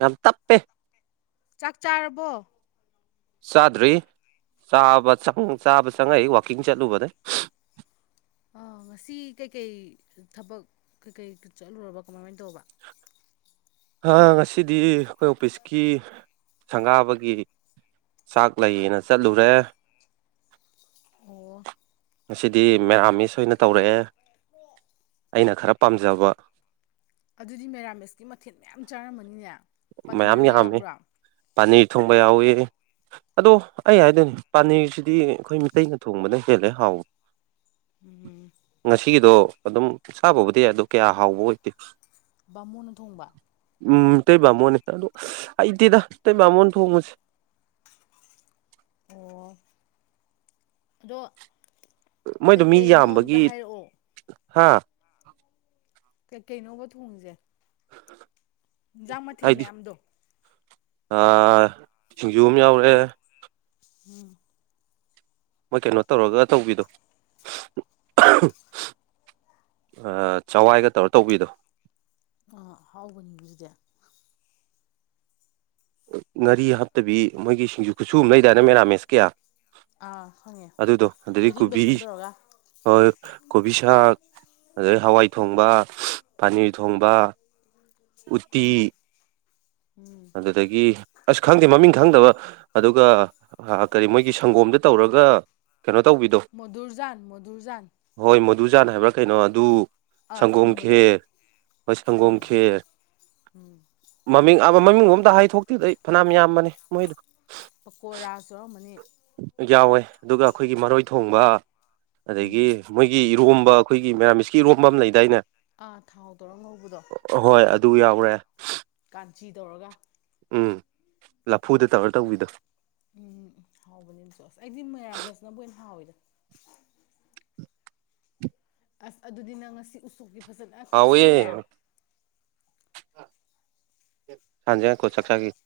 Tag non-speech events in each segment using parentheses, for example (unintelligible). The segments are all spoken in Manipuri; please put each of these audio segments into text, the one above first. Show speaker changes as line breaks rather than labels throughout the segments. ꯌꯥꯝ ꯇꯞꯄꯦ
ꯆꯥꯛ ꯆꯥꯔꯕꯣ
ꯆꯥꯗ꯭ꯔꯤ ꯆꯥꯕ ꯆꯪ ꯆꯥꯕ ꯆꯪꯉꯛꯏ ꯋꯥꯀꯤꯡ ꯆꯠꯂꯨꯕꯅꯦ
ꯉꯁꯤ ꯀꯩꯀꯩ ꯊꯕꯛ ꯀꯩꯀꯩ ꯆꯠꯂꯨꯔꯕ ꯀꯃꯥꯏꯃꯥꯏꯅ ꯇꯧꯕ (inaudible)
ꯑ ꯉꯁꯤꯗꯤ ꯑꯩꯈꯣꯏ ꯑꯣꯐꯤꯁꯀꯤ ꯁꯪꯒꯥꯕꯒꯤ ꯆꯥꯛ ꯂꯩꯌꯦꯅ ꯆꯠꯂꯨꯔꯦ
ꯑꯣ
ꯉꯁꯤꯗꯤ ꯃꯦꯔꯥꯃꯤꯁ ꯑꯣꯏꯅ ꯇꯧꯔꯛꯑꯦ ꯑꯩꯅ ꯈꯔ ꯄꯥꯝꯖꯕ
ꯑꯗꯨꯗꯤ ꯃꯦꯔꯥꯃꯤꯁꯇꯤ ꯃꯊꯦꯜ ꯃꯌꯥꯝ ꯆꯥꯔꯝꯃꯅꯤꯅꯦ
ꯃꯌꯥꯝ
ꯄꯅꯤꯔꯒ
ꯌꯥꯝꯃꯤ
ꯌꯥꯎꯕ꯭ꯔꯥ
ꯄꯅꯤꯔ ꯊꯣꯡꯕ ꯌꯥꯎꯋꯤ ꯑꯗꯣ ꯑꯩ ꯍꯥꯏꯗꯨꯏꯅꯤ ꯄꯥꯅꯤꯔꯁꯤꯗꯤ ꯑꯩꯈꯣꯏ ꯃꯤꯇꯩꯅ ꯊꯣꯡꯕꯅ ꯍꯦꯜꯂꯦ ꯍꯥꯎꯕ
ꯎꯝ
ꯉꯁꯤꯒꯤꯗꯣ ꯑꯗꯨꯝ ꯆꯥꯕꯕꯨꯗꯤ ꯌꯥꯏ ꯑꯗꯣ ꯀꯌꯥ ꯍꯥꯎꯕ ꯑꯣꯏꯗꯦ
ꯕꯥꯃꯣꯟꯅ ꯊꯣꯡꯕ
ꯎꯝ ꯃꯩꯇꯩꯕꯥꯥꯃꯣꯟꯅꯦ ꯑꯗꯣ ꯍꯩꯇꯦꯗꯥ ꯃꯩꯇꯩꯕꯥꯥꯃꯣꯟꯅ ꯊꯣꯡꯕꯁꯦ
ꯑꯣ ꯑꯗꯣ
ꯃꯣꯏꯗꯣ ꯃꯤ
ꯀꯩꯀꯩꯅꯣ ꯑꯝꯇ
ꯌꯥꯝꯕꯒꯤ
ꯍꯥꯏꯔꯛꯑꯣ
ꯍꯥ
ꯀꯩ ꯀꯩ ꯅꯣꯕ ꯍꯣꯡꯉꯤꯁꯦ ꯍꯦꯟꯖꯥꯡ ꯃꯊꯦꯜ ꯃꯌꯥꯝꯗꯣ
ꯑ ꯁꯤꯡꯖꯨ ꯑꯃ ꯌꯥꯎꯔꯦ
ꯎꯝ
ꯃꯣꯏ ꯀꯩꯅꯣ ꯇꯧꯔꯒ ꯇꯧꯕꯤꯗꯣ (unintelligible) ꯆꯋꯥꯏꯒ ꯇꯧꯔ ꯇꯧꯕꯤꯗꯣ
ꯑꯥ ꯍꯥꯎꯕꯅꯤꯅꯦꯗꯨꯗꯤ
ꯉꯥꯔꯤ ꯍꯥꯞꯇꯕꯤ ꯃꯣꯏꯒꯤ ꯁꯤꯡꯖꯨ ꯈꯨꯠꯁꯨ ꯑꯃ ꯂꯩꯗꯥꯏꯅꯦ ꯃꯦꯔꯥꯃꯦꯁꯀꯤ
ꯑꯥ ꯈꯪꯉꯦ
ꯑꯗꯨꯗꯣ ꯑꯗꯒꯤ
ꯊꯣꯏꯗꯤꯡ
ꯀꯣꯕꯤ
ꯕꯦꯁꯣꯟ ꯇꯧꯔꯒ
(unintelligible) ꯀꯣꯕꯤ ꯁꯥꯛ ꯑꯗꯒꯤ ꯍꯋꯥꯏ ꯊꯣꯡꯕ ꯄꯅꯤꯔ ꯊꯣꯡꯕ ꯎꯠꯇꯤ
ꯎꯝ ꯎꯝ
ꯑꯗꯨ (unintelligible) ꯑꯁ ꯈꯪꯗꯦ ꯃꯃꯤꯡ ꯈꯪꯗꯕ ꯑꯗꯨꯒ ꯀꯔꯤ ꯃꯣꯏꯒꯤ ꯁꯪꯒꯣꯝꯗ ꯇꯧꯔꯒ ꯀꯩꯅꯣ ꯇꯧꯕꯤꯗꯣ
ꯃꯙꯨꯔꯖꯥꯟ ꯃꯙꯨꯔꯖꯥꯟ
(unintelligible) ꯖꯥꯟ ꯍꯥꯏꯕ꯭ꯔꯥ ꯀꯩꯅꯣ ꯑꯗꯨ ꯁꯪꯒꯣꯝ
ꯊꯨꯝꯕꯗꯣ
ꯈꯦꯔ ꯍꯣꯏ ꯁꯪꯒꯣꯝ
ꯎꯝ
ꯈꯦꯔ
ꯎꯝ
ꯃꯃꯤꯡ (unintelligible) ꯃꯃꯤꯡ ꯑꯝꯇ ꯍꯥꯏꯊꯣꯛꯇꯦꯗ ꯑꯩ ꯐꯅꯌꯥꯝ ꯌꯥꯝꯕꯅꯤ ꯃꯣꯏꯗꯣ
ꯄꯀꯣꯔꯥꯁꯨ ꯌꯥꯎꯔꯝꯃꯅꯤ
ꯌꯥꯎꯋꯦ ꯑꯗꯨꯒ ꯑꯩꯈꯣꯏꯒꯤ ꯃꯔꯣꯏ ꯊꯣꯡꯕ ꯑꯗꯒꯤ
ꯎꯝ
ꯃꯣꯏꯒꯤ ꯏꯔꯣꯝꯕ ꯑꯩꯈꯣꯏꯒꯤ ꯃꯦꯔꯥꯃꯤꯁꯀꯤ ꯏꯔꯣꯝꯕ ꯑꯃ ꯂꯩꯗꯥꯏꯅꯦ
ꯑꯥ ꯊꯥꯎꯇꯧꯔ ꯉꯧꯕꯗꯣ
ꯍꯣꯏ ꯑꯗꯨ ꯌꯥꯎꯔꯦ
ꯀꯥꯟꯆꯤ ꯇꯧꯔꯒ
ꯎꯝ ꯂꯐꯨ ꯗ ꯇꯧꯔ ꯇꯧꯕꯤꯗꯣ
ꯎꯝ ꯍꯥꯎꯕꯅꯦ ꯑꯗꯨꯁꯨ ꯑꯁ ꯑꯩꯗꯤ ꯃꯦꯔꯥꯃꯦꯁꯅꯕꯨ ꯍꯦꯟꯅ ꯍꯥꯎꯋꯤꯗ ꯑꯁ ꯑꯗꯨꯗꯤ ꯅꯪ ꯉꯁꯤ ꯎꯁꯣꯞꯀꯤ ꯐꯖꯅ
ꯍꯥꯎꯋꯦ
ꯀꯠꯁꯜꯂꯦ
(unintelligible) ꯉꯥꯏꯈꯣ ꯆꯥꯛꯆꯥ (unintelligible)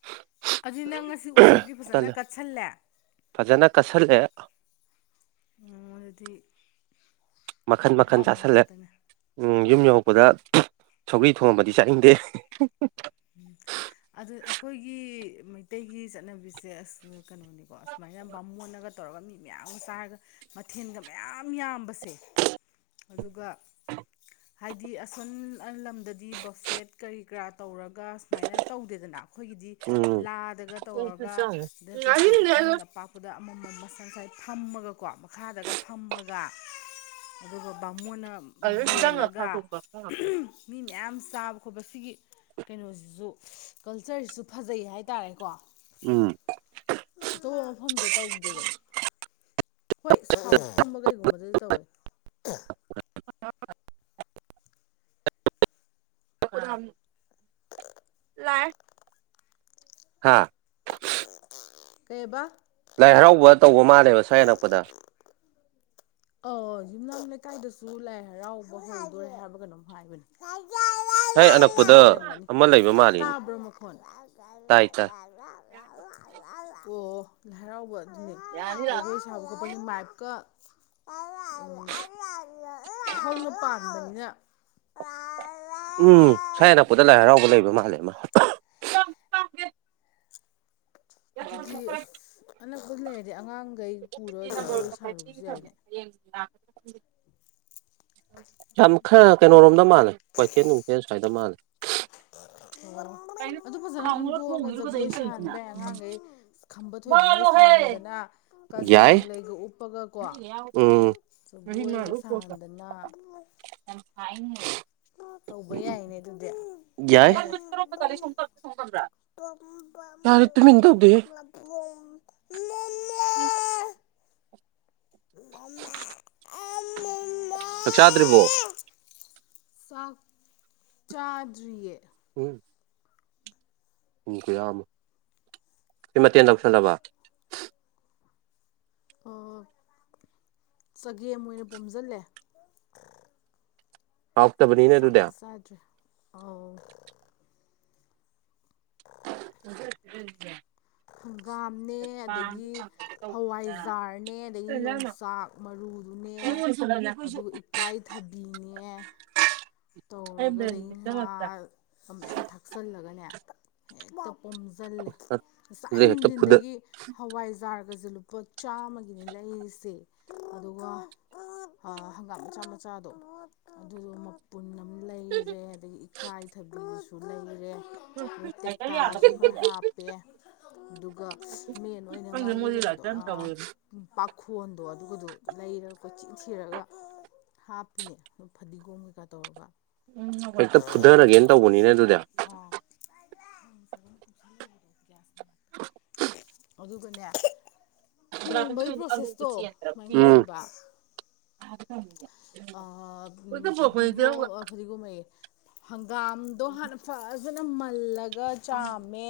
ꯑꯗꯨꯗꯤ ꯅꯪ ꯉꯁꯤ ꯎꯁꯣꯞꯀꯤ ꯐꯖꯅ
ꯇꯜꯂꯦ
ꯀꯠꯁꯜꯂꯦ
ꯐꯖꯅ ꯀꯠꯁꯜꯂꯦ ꯀꯠ
ꯑꯣ ꯑ (unintelligible) ꯗꯤ
ꯃꯈꯟ ꯃꯈꯟ ꯆꯥꯥꯁꯜꯂꯦ ꯎꯝ ꯌꯨꯝ ꯌꯧꯔꯛꯄꯗ (unintelligible) ꯁꯧꯒ꯭ꯔꯤ ꯊꯣꯡꯉꯝꯃꯗꯤ ꯆꯥꯅꯤꯡꯗꯦ
ꯎꯝ ꯑꯗꯨ ꯑꯩꯈꯣꯏꯒꯤ ꯃꯩꯇꯩꯒꯤ ꯆꯠꯅꯕꯤꯁꯦ ꯑꯁ ꯀꯩꯅꯣꯅꯤꯀꯣ ꯑꯁꯨꯃꯥꯏꯅ ꯕꯥꯃꯣꯟꯅꯒ ꯇꯧꯔꯒ ꯃꯤ ꯃꯌꯥꯝꯒ ꯆꯥꯔꯒ ꯃꯊꯦꯜꯒ ꯃꯌꯥꯝ ꯌꯥꯝꯕꯁꯦ ꯑꯗꯨꯒ ꯍꯥꯏꯗꯤ ꯑꯁꯣꯟ ꯂꯝꯗꯗꯤ ꯕꯐꯦꯠ ꯀꯔꯤ ꯀꯔꯥ ꯇꯧꯔꯒ ꯒ ꯁꯨꯃꯥꯏꯅ ꯇꯧꯗꯦꯗꯅ ꯑꯩꯈꯣꯏꯒꯤꯗꯤ
ꯎꯝ
ꯂꯥꯗꯒ ꯇꯧꯔꯒ ꯅꯠꯇ꯭ꯔꯁꯨ ꯈꯨꯈꯟ ꯑꯄꯥꯛꯄꯗ ꯑꯃꯃꯝꯝꯕ ꯉꯁꯥꯏ ꯐꯝꯃꯒꯀꯣ ꯃꯈꯥꯗꯒ ꯐꯝꯃꯒ ꯑꯗꯨꯒ ꯃꯣꯏꯅ ꯌꯦꯜꯂꯒ ꯃꯤ ꯃꯌꯥꯝ ꯆꯥꯕ ꯈꯣꯠꯄ ꯁꯤꯒꯤ ꯀꯩꯅꯣꯁꯤꯁꯨ ꯀꯜꯆꯔꯁꯤꯁꯨ ꯐꯖꯩ ꯍꯥꯏꯇꯥꯔꯦꯀꯣ
ꯎꯝ
ꯑꯇꯣꯞꯄ ꯃꯐꯝꯗ ꯇꯧꯗꯦꯗꯅ ꯍꯣꯏꯥꯎ ꯀꯨꯝꯕ ꯀꯩꯒꯨꯝꯕꯗꯗꯤ ꯇꯧꯋꯦ
(inaudible) (unintelligible) ꯑ ꯂꯥꯏ ꯍꯥꯥ
ꯀꯩꯕ
ꯂꯥꯏ ꯍꯔꯥꯎꯕ ꯇꯧꯕ ꯃꯥꯜꯂꯦꯕ ꯁ ꯑꯅꯛꯄꯗ
ꯑ ꯌꯨꯝꯅꯥꯝ ꯂꯩꯀꯥꯏꯗꯁꯨ ꯂꯥꯏ ꯍꯔꯥꯎꯕ ꯍꯧꯗꯣꯔꯦ ꯍꯥꯏꯕ ꯀꯩꯅꯣꯝ ꯍꯥꯏꯕꯅꯦ
ꯁ꯭ꯋꯥꯏ
ꯎ
ꯑꯅꯛꯄꯗ
ꯑꯣꯏꯔꯝꯒꯅꯤ
ꯑꯃ ꯂꯩꯕ ꯃꯥꯜꯂꯤꯅꯦ
ꯑꯣ
ꯇꯥꯏ ꯇꯥꯏ
ꯂ ꯍꯔꯥꯎꯕ ꯑꯗꯨꯅꯤ ꯖꯒꯣꯏ ꯁꯥꯕ ꯈꯣꯠꯄꯒꯤ ꯃꯥꯏꯞꯀ ꯅ ꯄꯥꯅ
ꯎꯝ ꯁ꯭ꯏ ꯍꯅꯛꯄꯗ ꯂꯥꯏ ꯍꯔꯥꯎꯕ ꯂꯩꯕ ꯃꯥꯜꯂꯦ ꯑꯃ ꯥꯏ
ꯑꯗꯨꯗꯤ ꯑꯁ ꯑꯅꯛꯄꯗ ꯂꯩꯔꯗꯤ ꯑꯉꯥꯡꯈꯩ ꯄꯨꯔ ꯖꯒꯣꯏ ꯁꯥꯔꯨꯕꯁꯨ ꯌꯥꯏꯅꯦ
ꯊ ꯌꯥꯝ ꯈꯔ ꯀꯩꯅꯣꯣꯔꯣꯝꯗ ꯃꯥꯜꯂꯦ ꯀꯣꯏꯊꯦꯜ ꯅꯨꯡꯊꯦꯜ ꯍꯥꯏꯗ ꯃꯥꯜꯂꯦ
ꯑꯗꯨ ꯐꯖꯅ ꯈꯪꯗꯣꯛꯑꯒ ꯖꯒꯣꯏ ꯁꯥꯍꯟꯕ ꯌꯥꯏ ꯑꯉꯥꯡ ꯈꯝꯕ ꯊꯣꯏꯕꯤꯒ ꯁꯥꯟꯗꯅ ꯀꯖꯦꯡ ꯂꯩꯒ ꯎꯞꯄꯒ
ꯑ ꯃꯥꯔ ꯄꯣꯁ
ꯁꯥꯍꯟꯗꯅ ꯇꯧꯕꯩ ꯍꯥꯏꯏꯅꯦ ꯇꯗ
ꯌꯥꯏ
ꯄꯝ
ꯌꯥꯔꯦ ꯇꯨꯃꯤꯟ ꯇꯧꯗꯦꯍꯦ
ꯂ
ꯎꯝ
ꯃ ꯑ
ꯆꯥꯛ ꯆꯥꯗ꯭ꯔꯤꯕꯣ
ꯁꯥ ꯆꯥꯗ꯭ꯔꯤꯌꯦ
ꯎꯝ ꯎꯝ ꯀꯌꯥꯃꯨ ꯁꯤ ꯃꯇꯦꯟ ꯇꯧꯁꯜꯂꯕ
ꯆꯒꯦꯝ ꯑꯣꯏꯅ ꯄꯣꯝꯁꯤꯜꯂꯦ
ꯄꯥꯎꯇꯕꯅꯤꯅꯦ ꯑꯗꯨꯗ
ꯑ
(unintelligible) (inaudible)
ꯍꯪꯒꯥꯝꯅꯦ ꯑꯗꯒꯤ ꯍꯋꯥꯏꯖꯥꯔꯅꯦ ꯑꯗꯒꯤ ꯌꯣꯡꯆꯥꯛ ꯃꯔꯨ
ꯑꯣꯁꯂ
ꯑꯗꯨ ꯏꯀꯥꯏꯊꯕꯤꯅꯦ ꯇꯧꯔꯒꯗꯤ ꯉꯥ ꯃꯌꯥꯝ ꯊꯥꯛꯆꯜꯂꯒꯅꯦ ꯍꯦꯛꯇ ꯄꯣꯝꯁꯤꯜꯂꯦ
ꯑꯗꯨꯗꯤ
ꯉꯁꯥꯏ
ꯍꯦꯛꯇ ꯐꯨꯗ
ꯅꯨꯡꯊꯤꯟꯗꯒꯤ ꯍꯋꯥꯏꯖꯥꯔ ꯁ ꯂꯨꯄꯥ ꯆꯥꯝꯃꯒꯤꯅꯦ ꯂꯩꯔꯤꯁꯦ ꯑꯗꯨꯒ ꯍꯪꯒꯥꯝ ꯃꯆꯥ ꯃꯆꯥꯗꯣ ꯑꯗꯨꯗꯣ ꯄꯨꯟ ꯑꯃ ꯂꯩꯔꯦ ꯑꯗꯒꯤ ꯏꯀꯥꯏꯊꯕꯤꯒꯤꯁꯨ ꯂꯩꯔꯦ ꯑꯗꯨꯒ
ꯆ ꯌꯥ
ꯇꯦꯛꯇꯥꯁꯨ ꯈꯔ ꯍꯥꯞꯄꯦ ꯑꯗꯨꯒ ꯃꯦꯟ ꯑꯣꯏꯅ ꯃꯥꯒꯤ ꯀꯩꯅꯣꯗꯣ ꯄꯥꯈꯣꯟꯗꯣ ꯑꯗꯨꯒꯗꯣ ꯂꯩꯩꯔꯒ ꯀꯣꯏ ꯆꯤꯟ ꯊꯔꯒ ꯍꯥꯞꯄꯤꯅꯦ ꯑꯗꯨꯝ ꯐꯗꯤꯒꯣꯝ ꯀꯩꯀꯥ ꯇꯧꯔꯒ
ꯍꯦꯛꯇ ꯐꯨꯊꯔꯒꯦꯅ ꯇꯧꯕꯅꯤꯅꯦ ꯑꯗꯨꯗꯤ
ꯑꯥ (inaudible) ꯑꯗꯨꯗꯨ ꯀ ꯊꯣꯡꯕꯒꯤ ꯄ꯭ꯔꯣꯁꯦꯁꯇꯣ ꯁꯨꯃꯥꯏꯅ ꯇꯧꯋꯦꯕ
ꯍꯥꯏꯦ
ꯑ ꯐꯗꯤꯒꯣ ꯐꯗꯤꯒꯣ ꯃꯦ ꯍꯪꯒꯥꯝꯗꯣ ꯍꯥꯟꯅ ꯐꯖꯅ ꯃꯜꯂꯒ ꯆꯥꯝꯃꯦ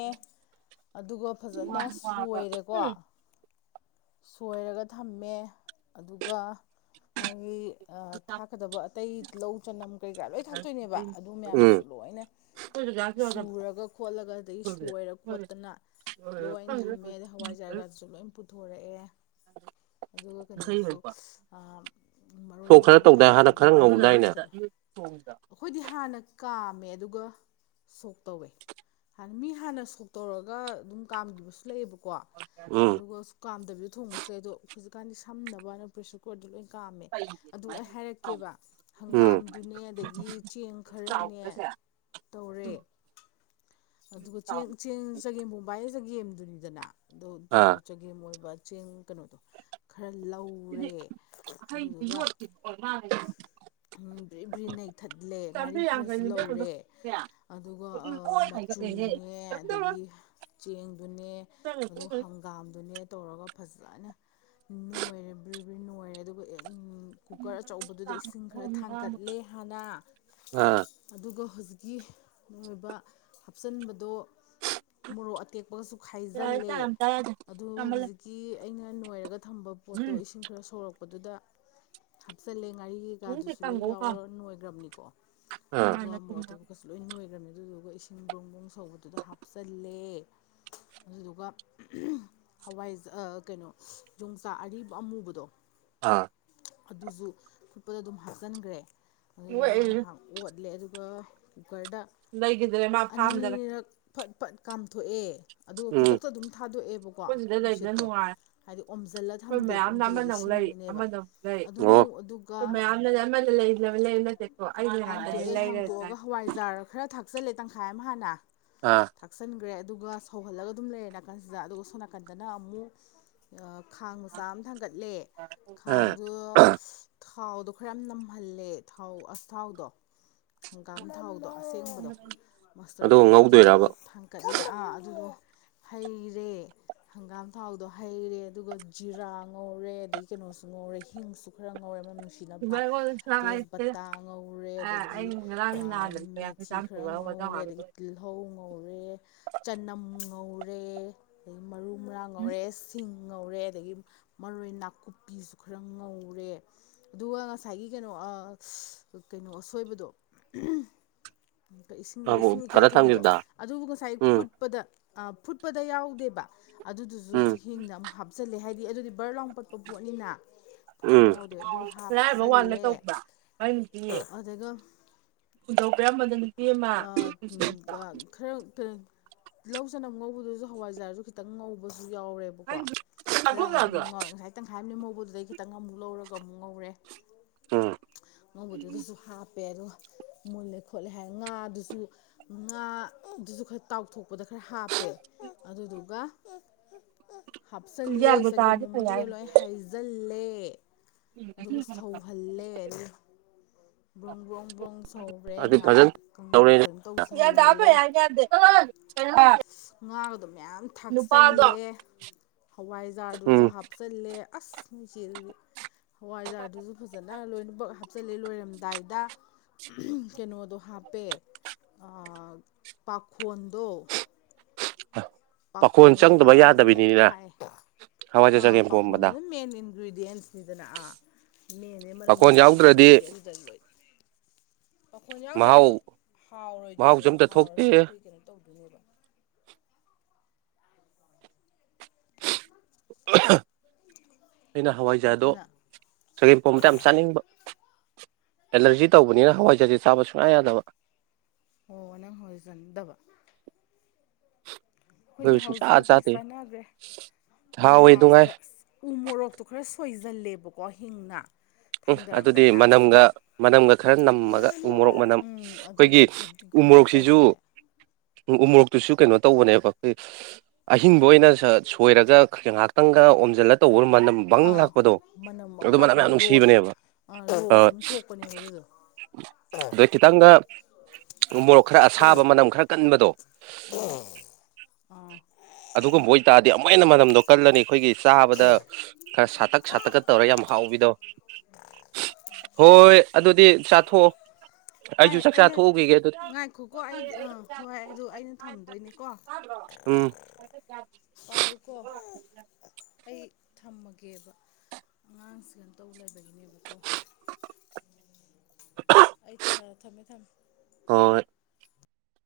ꯑꯗꯨꯒ ꯐꯖꯅ ꯁꯣꯏꯔꯦꯀꯣ ꯁꯣꯏꯔꯒ ꯊꯝꯃꯦ ꯑꯗꯨꯒ ꯃꯥꯒꯤ ꯊꯥꯛꯀꯗꯕ ꯑꯇꯩ ꯂꯧ ꯆꯅꯝ ꯀꯩ ꯀꯥ ꯂꯣꯏ ꯊꯥꯛꯇꯣꯏꯅꯦꯕ ꯑꯗꯨ
ꯎꯝ
ꯃꯌꯥꯝꯗꯨꯁꯨ ꯂꯣꯏꯅ ꯩꯅ ꯁꯨꯔꯒ ꯈꯣꯠꯂꯒ ꯑꯗꯨꯗꯒꯤ ꯁꯣꯏꯔ ꯈꯣꯠꯇꯅ ꯂꯣꯏ ꯊꯝꯃꯦ ꯑꯗꯩ ꯍꯋꯥꯏ ꯖꯥꯒꯥꯗꯁꯨ ꯂꯣꯏ ꯄꯨꯊꯣꯛꯦ ꯄꯣꯔꯛꯑꯦ ꯑꯗꯨꯒ ꯀꯩꯅꯣꯗꯨꯁꯨ ꯃꯔꯣꯏ
ꯁꯣꯛ ꯈꯔ
ꯃꯔꯥꯡ
ꯇꯧꯗꯥꯏ ꯍꯥꯟꯅ
ꯊꯥꯛꯀꯗꯕ
ꯈꯔ ꯉꯧꯗꯥꯏꯅꯦ
ꯈꯣꯠꯀꯗꯕ ꯑꯩꯈꯣꯏꯗꯤ ꯍꯥꯟꯅ ꯀꯥꯝꯃꯦ ꯇꯝꯃꯦ ꯑꯗꯨꯒ ꯁꯣꯛ ꯇꯧꯋꯦ ꯥꯟꯅ ꯃꯤ ꯍꯥꯟꯅ ꯁꯣꯛ ꯇꯧꯔꯒ ꯑꯗꯨꯝ ꯀꯥꯝꯈꯤꯕꯁꯨ ꯂꯩꯑꯕꯀꯣ ꯀꯣ
ꯎꯝ
ꯑꯗꯨꯒ ꯀꯥꯝꯗꯕꯤꯗ ꯊꯣꯡꯕꯁꯨ ꯂꯩ ꯑꯗꯣ ꯍꯧꯖꯤꯛꯀꯥꯟꯗꯤ ꯁꯝꯅꯕꯅ ꯄ꯭ꯔꯦꯁꯔ ꯀꯨꯀꯔꯗꯣ ꯂꯣꯏꯅ ꯀꯥꯝꯃꯦ ꯑꯗꯨ ꯑꯩ ꯍꯥꯏꯔꯛꯀꯦꯕ
ꯎꯝ
ꯍꯪꯒꯥꯝꯗꯨꯅꯦ ꯑꯗꯒꯤ ꯆꯦꯡ ꯈꯔꯅꯦ ꯇꯧꯔꯦ ꯑꯗꯨꯒ ꯆꯦꯡ ꯆꯦꯡ ꯆꯒꯦꯝ ꯄꯣꯕꯥꯌꯦ ꯆꯒꯦꯝꯗꯨꯅꯤꯗꯅ ꯑꯗꯣ ꯑꯗꯨꯗꯣ
ꯑꯥ
ꯆꯒꯦꯝ ꯑꯣꯏꯕ ꯆꯦꯡ ꯀꯩꯅꯣꯗꯣ ꯈꯔ ꯂꯧꯔꯦ ꯑꯗꯨꯗꯨꯒ ꯕ꯭ꯔꯤ ꯕ꯭ꯔꯤ ꯅꯩꯊꯠꯂꯦ ꯉꯥꯔꯤ ꯈꯔꯁꯨ ꯂꯧꯔꯦ ꯑꯗꯨꯒ ꯃꯆꯨ ꯆꯨꯅꯦ ꯑꯗꯒꯤ ꯆꯦꯡꯗꯨꯅꯦ ꯑꯗꯨ ꯍꯪꯒꯥꯝꯗꯨꯅꯦ ꯇꯧꯔꯒ ꯐꯖꯅ ꯅꯣꯏꯔꯦ ꯕ꯭ꯔꯤ ꯕ꯭ꯔꯤ ꯅꯣꯏꯔꯦ ꯑꯗꯨꯒ ꯀꯨꯀꯔ ꯑꯆꯧꯕꯗꯨꯗ ꯏꯁꯤꯡ ꯈꯔ ꯊꯥꯡꯀꯠꯂꯦ ꯍꯥꯟꯅ
ꯑꯥ
ꯑꯗꯨꯒ ꯍꯧꯖꯤꯛꯀꯤ ꯑꯣꯏꯕ ꯍꯥꯞꯆꯟꯕꯗꯣ ꯃꯣꯔꯣꯛ ꯑꯇꯦꯛꯄꯒꯁꯨ ꯈꯥꯏꯖꯤꯜꯂꯦ ꯑꯗꯨ ꯍꯧꯖꯤꯛꯀꯤ ꯑꯩꯅ ꯅꯣꯏꯔꯒ ꯊꯝꯕ ꯄꯣꯠꯇꯣ ꯏꯁꯤꯡ ꯈꯔ ꯁꯧꯣꯔꯛꯄ ꯑꯗꯨꯗ ꯍꯥꯞꯆꯤꯜꯂꯦ ꯉꯥꯔꯤ ꯀꯩꯀꯥꯗꯨꯁꯨ ꯂꯣꯏ ꯌꯥꯎꯔ ꯅꯣꯏꯈ꯭ꯔꯕꯅꯤꯀꯣ
ꯑꯥ
ꯑꯗꯨꯒ ꯃꯣꯔꯣꯛ ꯑ ꯇꯦꯛꯀꯣꯛꯀꯁꯨ ꯂꯣꯏ ꯅꯣꯏꯈ꯭ꯔꯕꯅꯤꯅ ꯑꯗꯨ ꯊꯤꯟꯕ꯭ꯔꯨꯡ ꯕꯨꯡ ꯁꯧꯕꯗꯨꯗ ꯍꯥꯞꯆꯜꯂꯦ ꯑꯗꯨꯗꯨꯒ ꯍꯋꯥꯏ ꯀꯩꯅꯣ ꯌꯣꯡꯆꯥꯛ ꯑꯔꯤꯕ ꯑꯃꯨꯕꯗꯣ
ꯑꯥ
ꯑꯗꯨꯁꯨ ꯈꯨꯨꯠꯄꯗ ꯑꯗꯨꯝ ꯍꯥꯞꯆꯤꯟꯈ꯭ꯔꯦ ꯑꯗꯨꯗꯨꯒ
ꯍꯣꯏ
ꯉꯥꯏꯍꯥꯛ ꯑꯣꯠꯂꯦ ꯑꯗꯨꯒ ꯀꯨꯀꯔꯗ
ꯂꯩꯈꯤꯗ꯭ꯔꯦ ꯃꯥ ꯐꯥꯝꯗꯒ
ꯑꯅꯤꯔꯛ ꯐꯠ ꯐꯠ ꯀꯥꯝꯊꯣꯛꯑꯦ ꯑꯗꯨꯒ
ꯎꯝ
ꯈꯨꯗꯛꯇ ꯑꯗꯨꯝ ꯊꯥꯗꯣꯛꯑꯦꯕꯀꯣ
ꯑꯩꯈꯣꯏ ꯁꯤꯗ ꯂꯩꯕꯅ
ꯅꯨꯡꯁꯤꯠꯇꯣ
ꯅꯨꯡꯉꯥꯏ
ꯍꯥꯏꯗꯤ ꯑꯣꯝꯖꯤꯜꯂ
ꯑꯩꯈꯣꯏ
ꯊꯝꯗꯦꯕ
ꯃꯌꯥꯝꯅ
ꯑꯣꯝꯖꯤꯜꯂꯗꯤ
ꯑꯃꯅ ꯑꯃꯨꯛ ꯂꯩ
ꯁꯤꯟꯕꯅꯦꯕ
ꯑꯃꯅ ꯑꯃꯨꯛ ꯂꯩ
ꯑꯗꯨꯉꯧ ꯑꯗꯨꯒ
ꯏ ꯂꯩ
ꯍꯥꯡꯇꯣꯛꯑꯦ
ꯂꯩꯔꯒ
ꯍꯥꯡꯇꯣꯛꯑꯒ ꯍꯋꯥꯏꯖꯥꯔ ꯈꯔ ꯊ ꯊꯥꯛꯆꯜꯂꯦ ꯇꯪꯈꯥꯏ ꯑꯃ ꯍꯥꯟꯅ
ꯑꯥ
ꯊꯥꯛꯆꯟꯈ꯭ꯔꯦ ꯑꯗꯨꯒ ꯁꯧꯍꯜꯂꯒ ꯑꯗꯨꯝ ꯂꯩꯔꯦ ꯅꯥꯀꯟꯁꯤꯗ ꯑꯗꯨꯒ ꯁꯣꯝ ꯅꯥꯀꯟꯗꯅ ꯑꯃꯨꯛ ꯈꯥꯡ ꯃꯆꯥ ꯑꯃ ꯊꯥꯡ ꯊꯀꯠꯂꯦ
ꯎꯝ
ꯈꯥꯡꯗꯨ ꯊꯥꯎꯗꯣ ꯈꯔ ꯌꯥꯝ ꯅꯝꯍꯜꯂꯦ ꯊꯥꯎ ꯑꯁ ꯊꯥꯎꯗꯣ ꯍꯪꯒꯥꯝ ꯊꯥꯎꯗ ꯑꯗꯣ ꯑꯁꯦꯡꯕꯗꯣ ꯃꯁꯇꯔꯠ
ꯑꯗꯨꯒ
ꯑꯣꯏ ꯑꯗꯨꯗꯣ
ꯉꯧꯗꯣꯏꯔꯕ
ꯊꯥꯡꯀꯠꯂꯦ ꯑꯥ ꯑꯗꯨꯕꯨ ꯍꯩꯔꯦ ꯍꯪꯒꯥꯝ ꯊꯥꯎꯗꯣ ꯍꯩꯔꯦ ꯑꯗꯨꯒ ꯖꯤꯔꯥ ꯉꯧꯔꯦ ꯑꯗꯒꯤ ꯀꯩꯅꯣꯁꯨ ꯉꯧꯔꯦ ꯍꯤꯡꯁꯨ ꯈꯔ ꯉꯧꯔꯦ
ꯕꯒꯗ ꯆ ꯍꯥꯏꯥꯏꯇꯦ
ꯦ ꯃꯊꯤ ꯇꯤ ꯉꯧꯔꯦ ꯆꯅꯝ ꯉꯧꯔꯦ ꯑꯗꯩ ꯃꯔꯨ ꯃꯔꯥꯡ ꯉꯧꯔꯦ ꯁꯤꯡ ꯉꯧꯔꯦ ꯑꯗꯒꯤ ꯃꯔꯣꯏ ꯅꯥꯀꯨꯞꯄꯤꯁꯨ ꯈꯔ ꯉꯧꯔꯦ ꯑꯗꯨꯒ ꯉꯁꯥꯏꯒꯤ ꯀꯩꯅꯣ ꯀꯩꯅꯣ ꯑꯁꯣꯏꯕꯗꯣ ꯏꯁꯤꯡꯗꯣ
ꯑꯕꯨ
ꯏꯁꯤꯡ
ꯊꯥꯗ
ꯏꯀꯥꯏꯊꯕꯤꯗꯣ
ꯊꯝꯈꯤꯕꯗ
ꯑꯗꯨꯕꯨ ꯉꯁꯥꯏ
ꯎꯝ
ꯐꯨꯠꯄꯗ ꯐꯨꯠꯄꯗ ꯌꯥꯎꯗꯦꯕ
ꯎꯝ
ꯑꯗꯨꯗꯨꯁꯨ ꯍꯤꯡꯅ ꯑꯃꯨꯛ ꯍꯥꯞꯆꯜꯂꯦ ꯍꯥꯏꯗꯤ ꯗꯤ ꯑꯗꯨꯗꯤ ꯕꯔ ꯂꯥꯎ ꯄꯠꯄ ꯄꯣꯠꯅꯤꯅ ꯐꯨꯠꯄꯗ
ꯎꯝ
ꯌꯥꯎꯗꯦ ꯑꯗꯨ
ꯂꯥꯏꯔꯕ ꯋꯥꯜ
ꯍꯥꯞꯆꯜꯂꯦ
ꯇꯧꯔꯤꯕ
ꯑꯗꯨꯒ
(unintelligible)
(unintelligible) ꯂꯧ ꯆꯅꯝ ꯉꯧꯕꯗꯨꯁꯨ ꯍꯋꯥꯏꯖꯥꯔꯁꯨ ꯈꯤꯇꯪ ꯉꯧꯕ ꯌꯥꯎꯔꯦꯕꯀꯣ ꯈꯔ ꯑꯃꯨꯛ ꯉꯧꯔꯦ ꯉꯁꯥꯏ ꯇꯪꯈꯥꯏ ꯑꯃꯥ ꯂꯦꯃꯍꯧꯕꯗꯨꯗꯒꯤ ꯈꯤꯇꯪ ꯑꯃꯨꯛ ꯂꯧꯔꯒ ꯑꯃꯨꯛ ꯉꯧꯔꯦ
ꯎꯝ
ꯉꯧꯕꯗꯨꯗꯥꯁꯨ ꯍꯞꯄꯦ ꯑꯗꯨꯒꯥ ꯃꯨꯜꯂꯦ ꯈꯣꯠꯂꯦ ꯉꯥꯗꯨꯁꯨ ꯉꯥꯗꯨꯁꯨ ꯈꯔ ꯇꯥꯎꯊꯣꯛꯄ ꯄꯗ ꯈꯔ ꯍꯥꯞꯄꯦ ꯑꯗꯨꯗꯨꯒ ꯍꯥꯞꯆꯜꯂꯦ ꯆꯒꯦꯝ ꯄꯣꯝꯕꯗꯨꯗ ꯂꯣꯏ ꯍꯩꯖꯤꯜꯂꯦ ꯑꯗꯨꯒ ꯁꯧꯍꯜꯂꯦ ꯕ꯭ꯔꯣꯡ ꯕ꯭ꯔꯣꯡ ꯕ꯭ꯔꯣꯡ ꯁꯧꯔꯦ
ꯑꯗꯨ
ꯉꯥꯏꯍꯥꯛ
ꯐꯖꯅ ꯇꯧꯔꯦ
ꯀꯩꯅꯣ ꯇꯧꯁꯤꯍꯜꯍꯜꯂꯦ
(unintelligible)
ꯉꯥꯒꯗꯣ ꯃꯌꯥꯝ ꯊꯥꯛꯆꯜꯂꯦ ꯍꯋꯥꯏꯖꯥꯔꯗꯨꯁꯨ
ꯎꯝ
ꯍꯥꯞꯆꯤꯜꯂꯦ ꯑꯁ ꯏꯅꯨꯡꯆꯦꯗꯤ ꯍꯋꯥꯏꯖꯥꯔꯗꯨꯁꯨ ꯐꯖꯅ ꯂꯣꯏꯅꯃꯛ ꯍꯥ ꯍꯥꯞꯆꯜꯂꯦ ꯂꯣꯏꯔꯝꯗꯥꯏꯗ ꯀꯩꯅꯣꯗꯣ ꯍꯥꯞꯄꯦ ꯄꯥꯈꯣꯟꯗꯣ
(unintelligible) ꯄꯥꯈꯣꯟ
ꯄꯥꯈꯣꯟꯗ
ꯆꯪꯗꯕ
ꯐꯖꯅꯥ
ꯌꯥꯗꯕꯤꯅꯤꯅ
ꯊꯥ‍ꯛꯑꯦ
ꯍꯋꯥꯏꯖꯥꯔ
ꯑꯥ
ꯆꯒꯦꯝ ꯄꯣꯝꯕꯗ
ꯄꯥꯈꯣꯟꯗꯨꯅ ꯃꯦꯟ ꯏꯟꯒ꯭ꯔꯤꯗꯤꯌꯦꯟꯁꯅꯤꯗꯅ ꯑꯥ ꯃꯦꯟꯅꯦ ꯃꯅꯝ
ꯄꯥꯈꯣꯟ
ꯅꯨꯡꯁꯤꯕ
ꯌꯥꯎꯗ꯭ꯔꯗꯤ
ꯈꯣꯠꯄꯗꯤ ꯑꯗꯨꯗ ꯂꯣꯏ ꯐꯪꯉꯦ ꯄꯥꯈꯣꯟ ꯌꯥꯎꯗ꯭ꯔꯗꯤ
ꯃꯍꯥꯎ ꯃꯍꯥꯎꯁꯨ
ꯍꯥꯎꯔꯣꯏꯗꯣꯏꯅꯦꯕ
ꯑꯝꯇ ꯊꯣꯛꯇꯦ
ꯍꯥꯎꯔꯁꯨ ꯀꯩ ꯀꯩꯅꯣ ꯇꯧꯗ ꯑꯗꯨꯔ
(unintelligible) ꯑꯩꯅ ꯍꯋꯥꯏꯖꯥꯔꯗꯣ
ꯑꯗꯨꯅ
ꯆꯒꯦꯝꯄꯣꯝꯕꯗꯣ ꯌꯥꯝ ꯆꯥꯅꯤꯡꯕ ꯑꯦꯂꯔꯖꯤ ꯇꯧꯕꯅꯤꯅ ꯍꯋꯥꯏꯖꯥꯔꯗꯤ ꯆꯥꯕ ꯁꯨꯡꯌꯥ ꯌꯥꯗꯕ
ꯑꯣ ꯅꯪ ꯍꯋꯥꯏꯖꯥꯔ ꯆꯥꯅꯤꯡꯗꯕ
(unintelligible)
ꯑꯩꯈꯣꯏꯗꯤ
ꯑꯩꯈꯣꯏꯕꯨ ꯁꯨꯡꯆꯥ
ꯍꯥꯎꯖꯈ꯭ꯔꯦ
ꯆꯥꯗꯦ
ꯆꯥꯟꯅꯈ꯭ꯔꯦ ꯑꯗꯨꯒ
ꯍꯥꯎꯋꯦ ꯑꯗꯨꯉꯥꯏ
ꯂꯥꯁꯇ ꯎ ꯃꯣꯔꯣꯛꯇꯣ ꯁꯣꯏꯁꯤꯜꯂꯦꯕꯀꯣ ꯍꯤꯡꯅ
ꯎꯝ ꯑꯗꯨꯗꯤ
ꯊꯥꯡꯗꯔꯝꯗꯥꯏ ꯂꯥꯁꯇꯨꯗ
ꯃꯅꯝꯒ ꯃꯅꯝꯒ ꯈꯔ ꯅꯝꯃꯒ ꯎ ꯃꯣꯔꯣꯛ ꯃꯅꯝ
ꯎꯝ ꯑꯗꯨꯒ
ꯑꯩꯈꯣꯏꯒꯤ
ꯐꯗꯤꯒꯣꯝ ꯆꯥꯏꯁꯜꯂꯦ
ꯎꯃꯣꯔꯣꯛꯇꯨꯁꯨ ꯀꯩꯅꯣ ꯇꯧꯕꯅꯦꯕ ꯑꯩꯈꯣꯏ ꯑꯍꯤꯡꯕ ꯑꯣꯏꯅ ꯁꯣꯏꯔꯒ ꯉꯥꯏꯍꯥꯛꯇꯪꯒ ꯑꯣꯝꯖꯜꯂꯥꯒ ꯃꯅꯝ ꯕꯪ
ꯑꯥ
ꯂꯥꯛꯄꯗꯣ
ꯃꯅꯝ ꯃꯪ
ꯑꯗꯨ ꯃꯅꯝ ꯌꯥꯝꯌꯥꯝ
ꯂꯥꯛꯄꯅꯦ
ꯅꯨꯡꯁꯤ
ꯔꯣꯁꯇꯣ
ꯕꯥꯗꯣ ꯊꯤꯕꯅꯦꯕ
ꯑꯥ
ꯟꯥ
ꯔꯣꯁ ꯑꯃ ꯊꯣꯛꯄꯅꯦꯕ ꯑꯗꯨꯗꯣ
ꯑꯗꯩ ꯈꯤꯇꯪꯒ ꯃꯣꯔꯣꯛ ꯈꯔ ꯑꯁꯥꯕ ꯃꯅꯝ ꯈꯔ ꯀꯟꯕꯗꯣ
ꯑꯥ
ꯑꯗꯨꯒꯨꯝꯕ ꯑꯣꯏꯇꯥꯔꯗꯤ ꯑꯃꯨꯛ ꯍꯦꯟꯅ ꯃꯥꯅꯝꯗꯣ ꯀꯜꯂꯅꯤ ꯑꯩꯈꯣꯏꯒꯤ ꯆꯥꯕꯗ ꯈꯔ ꯁꯥꯇꯛ ꯁꯥꯠꯇꯛ ꯀꯥ ꯇꯧꯔꯒꯥ ꯌꯥꯝ ꯍꯥꯎꯕꯥꯗꯣ ꯍꯣꯏ ꯑꯗꯨꯗꯤ ꯆꯥꯊꯣꯛꯑꯣ
ꯑꯩ
ꯑꯩꯁꯨ ꯆꯥꯛ
ꯑꯩꯅ
ꯆꯥꯊꯣꯛꯎꯈꯤꯒꯦ ꯑꯗꯨꯗꯤ
ꯉꯥꯏꯈꯣꯀꯣ ꯑꯩ ꯍꯣꯏ ꯑꯗꯨ ꯑꯩꯅ ꯊꯝꯗꯣꯏꯅꯦꯀꯣ
ꯎꯝ
ꯄꯥꯏꯌꯨꯀꯣ ꯑꯩ ꯊꯝꯃꯒꯦ ꯒꯦꯕ ꯑꯉꯥꯡꯁꯤꯒ ꯇꯧꯕ ꯂꯩꯕꯒꯤꯅꯦꯕꯀꯣ ꯑꯩ ꯊ ꯊꯝꯃꯦ ꯊꯝꯃꯦ
ꯍꯣꯏ